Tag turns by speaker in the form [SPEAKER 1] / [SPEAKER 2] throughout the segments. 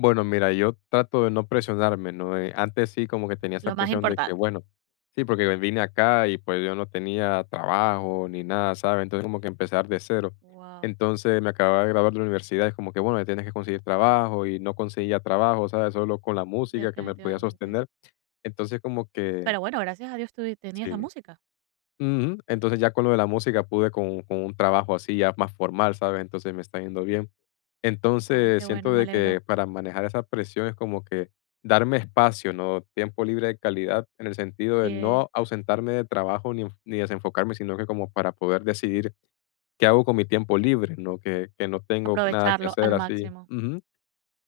[SPEAKER 1] Bueno, mira, yo trato de no presionarme, ¿no? Eh, antes sí como que tenía esa
[SPEAKER 2] Lo más
[SPEAKER 1] presión de que,
[SPEAKER 2] importante.
[SPEAKER 1] bueno, sí, porque vine acá y, pues, yo no tenía trabajo ni nada, ¿sabes? Entonces, como que empezar de cero.
[SPEAKER 2] Guau.
[SPEAKER 1] Entonces, me acababa de graduar de universidad, es como que, bueno, tienes que conseguir trabajo, y no conseguía trabajo, ¿sabes? Solo con la música que me podía
[SPEAKER 2] Definitivamente.
[SPEAKER 1] sostener. Entonces, como que
[SPEAKER 2] Pero bueno, gracias a Dios tuvist tenías la
[SPEAKER 1] Sí.
[SPEAKER 2] música.
[SPEAKER 1] Ujú. Entonces, ya con lo de la música pude con con un trabajo así ya más formal, ¿sabes? Entonces, me está yendo bien.
[SPEAKER 2] Ay,
[SPEAKER 1] Entonces,
[SPEAKER 2] qué bueno,
[SPEAKER 1] siento
[SPEAKER 2] me
[SPEAKER 1] de que
[SPEAKER 2] alegro.
[SPEAKER 1] para manejar esa presión es como que darme espacio, ¿no? Tiempo libre de calidad, en el sentido
[SPEAKER 2] Asi
[SPEAKER 1] de
[SPEAKER 2] es.
[SPEAKER 1] no ausentarme de trabajo ni-ni desenfocarme, sino que como para poder decidir qué hago con mi tiempo libre, no que que no tengo nada que
[SPEAKER 2] Aprovecharlo
[SPEAKER 1] hacer
[SPEAKER 2] al
[SPEAKER 1] así.
[SPEAKER 2] máximo.
[SPEAKER 1] Ujú.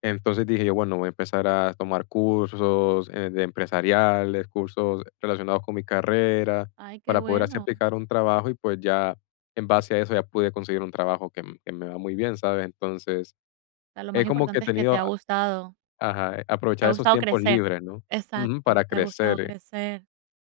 [SPEAKER 1] Entonces dije yo: "Bueno, voy a empezar a tomar cursos, eh, de empresariales, cursos relacionados con mi carrera,
[SPEAKER 2] Ay, qué
[SPEAKER 1] para poder así
[SPEAKER 2] bueno.
[SPEAKER 1] aplicar a un trabajo" y, pues, ya en base a eso ya pude conseguir un trabajo que que me va muy bien, ¿sabes? Entonces,
[SPEAKER 2] Lo
[SPEAKER 1] es
[SPEAKER 2] más
[SPEAKER 1] como que he
[SPEAKER 2] importante es que te
[SPEAKER 1] tenido
[SPEAKER 2] ha gustado
[SPEAKER 1] ajá,
[SPEAKER 2] te
[SPEAKER 1] aprovechar
[SPEAKER 2] ha
[SPEAKER 1] esos
[SPEAKER 2] gustado
[SPEAKER 1] tiempos
[SPEAKER 2] crecer.
[SPEAKER 1] libres, ¿no? Ujú, para
[SPEAKER 2] Exacto, te ha gustado
[SPEAKER 1] crecer.
[SPEAKER 2] crecer.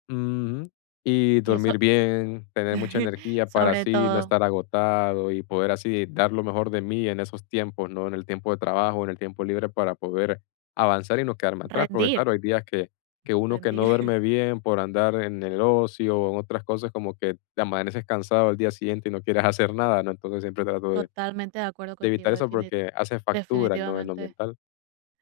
[SPEAKER 1] Ujú, y
[SPEAKER 2] Y eso,
[SPEAKER 1] dormir bien, tener mucha energía para
[SPEAKER 2] sobre
[SPEAKER 1] así no
[SPEAKER 2] todo.
[SPEAKER 1] estar agotado, y poder así dar lo mejor de mí en esos tiempos, ¿no? En el tiempo de trabajo, en el tiempo libre para poder avanzar, y no quedarme atrás. Porque
[SPEAKER 2] Rendir.
[SPEAKER 1] claro, hay días que que uno que
[SPEAKER 2] Rendir.
[SPEAKER 1] no duerme bien por andar en el ocio, o en otras cosas como que te amaneces cansado al día siguiente y no quieres hacer nada, ¿no? Entonces, siempre trato de
[SPEAKER 2] Totalmente de acuerdo
[SPEAKER 1] de
[SPEAKER 2] contigo
[SPEAKER 1] evitar eso
[SPEAKER 2] defini
[SPEAKER 1] porque hace factura, ¿no? En lo
[SPEAKER 2] definitivamente.
[SPEAKER 1] mental.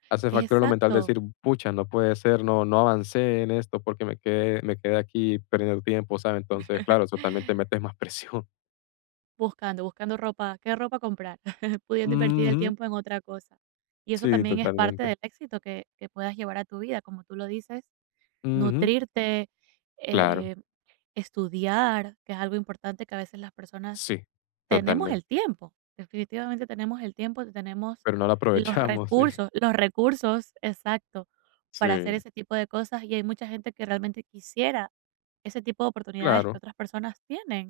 [SPEAKER 1] Hace factura lo mental
[SPEAKER 2] Exacto.
[SPEAKER 1] decir, pucha, no puede ser, no no avancé en esto, porque me quedé me quedé aquí perdiendo el tiempo, ¿sabes? Entonces, claro, eso también te metes más presión.
[SPEAKER 2] Buscando, buscando ropa, ¿qué ropa comprar? Pudiendo invertir el
[SPEAKER 1] Ujú.
[SPEAKER 2] tiempo en otra cosa. Y eso
[SPEAKER 1] Sí,
[SPEAKER 2] también es parte
[SPEAKER 1] totalmente.
[SPEAKER 2] del éxito que que puedas llevar a tu vida, como tú lo dices,
[SPEAKER 1] Ujú.
[SPEAKER 2] nutrirte,
[SPEAKER 1] Claro.
[SPEAKER 2] eh, estudiar, que es algo importante, que a veces las personas
[SPEAKER 1] Sí,
[SPEAKER 2] tenemos
[SPEAKER 1] totalmente.
[SPEAKER 2] el tiempo, definitivamente tenemos el tiempo, tenemos
[SPEAKER 1] Pero no la
[SPEAKER 2] los
[SPEAKER 1] aprovechamos, sí.
[SPEAKER 2] recursos los recursos, exacto, para hacer
[SPEAKER 1] Sí.
[SPEAKER 2] ese tipo de cosas, y hay mucha gente que realmente quisiera ese tipo de oportunidades que
[SPEAKER 1] Claro.
[SPEAKER 2] otras personas tienen.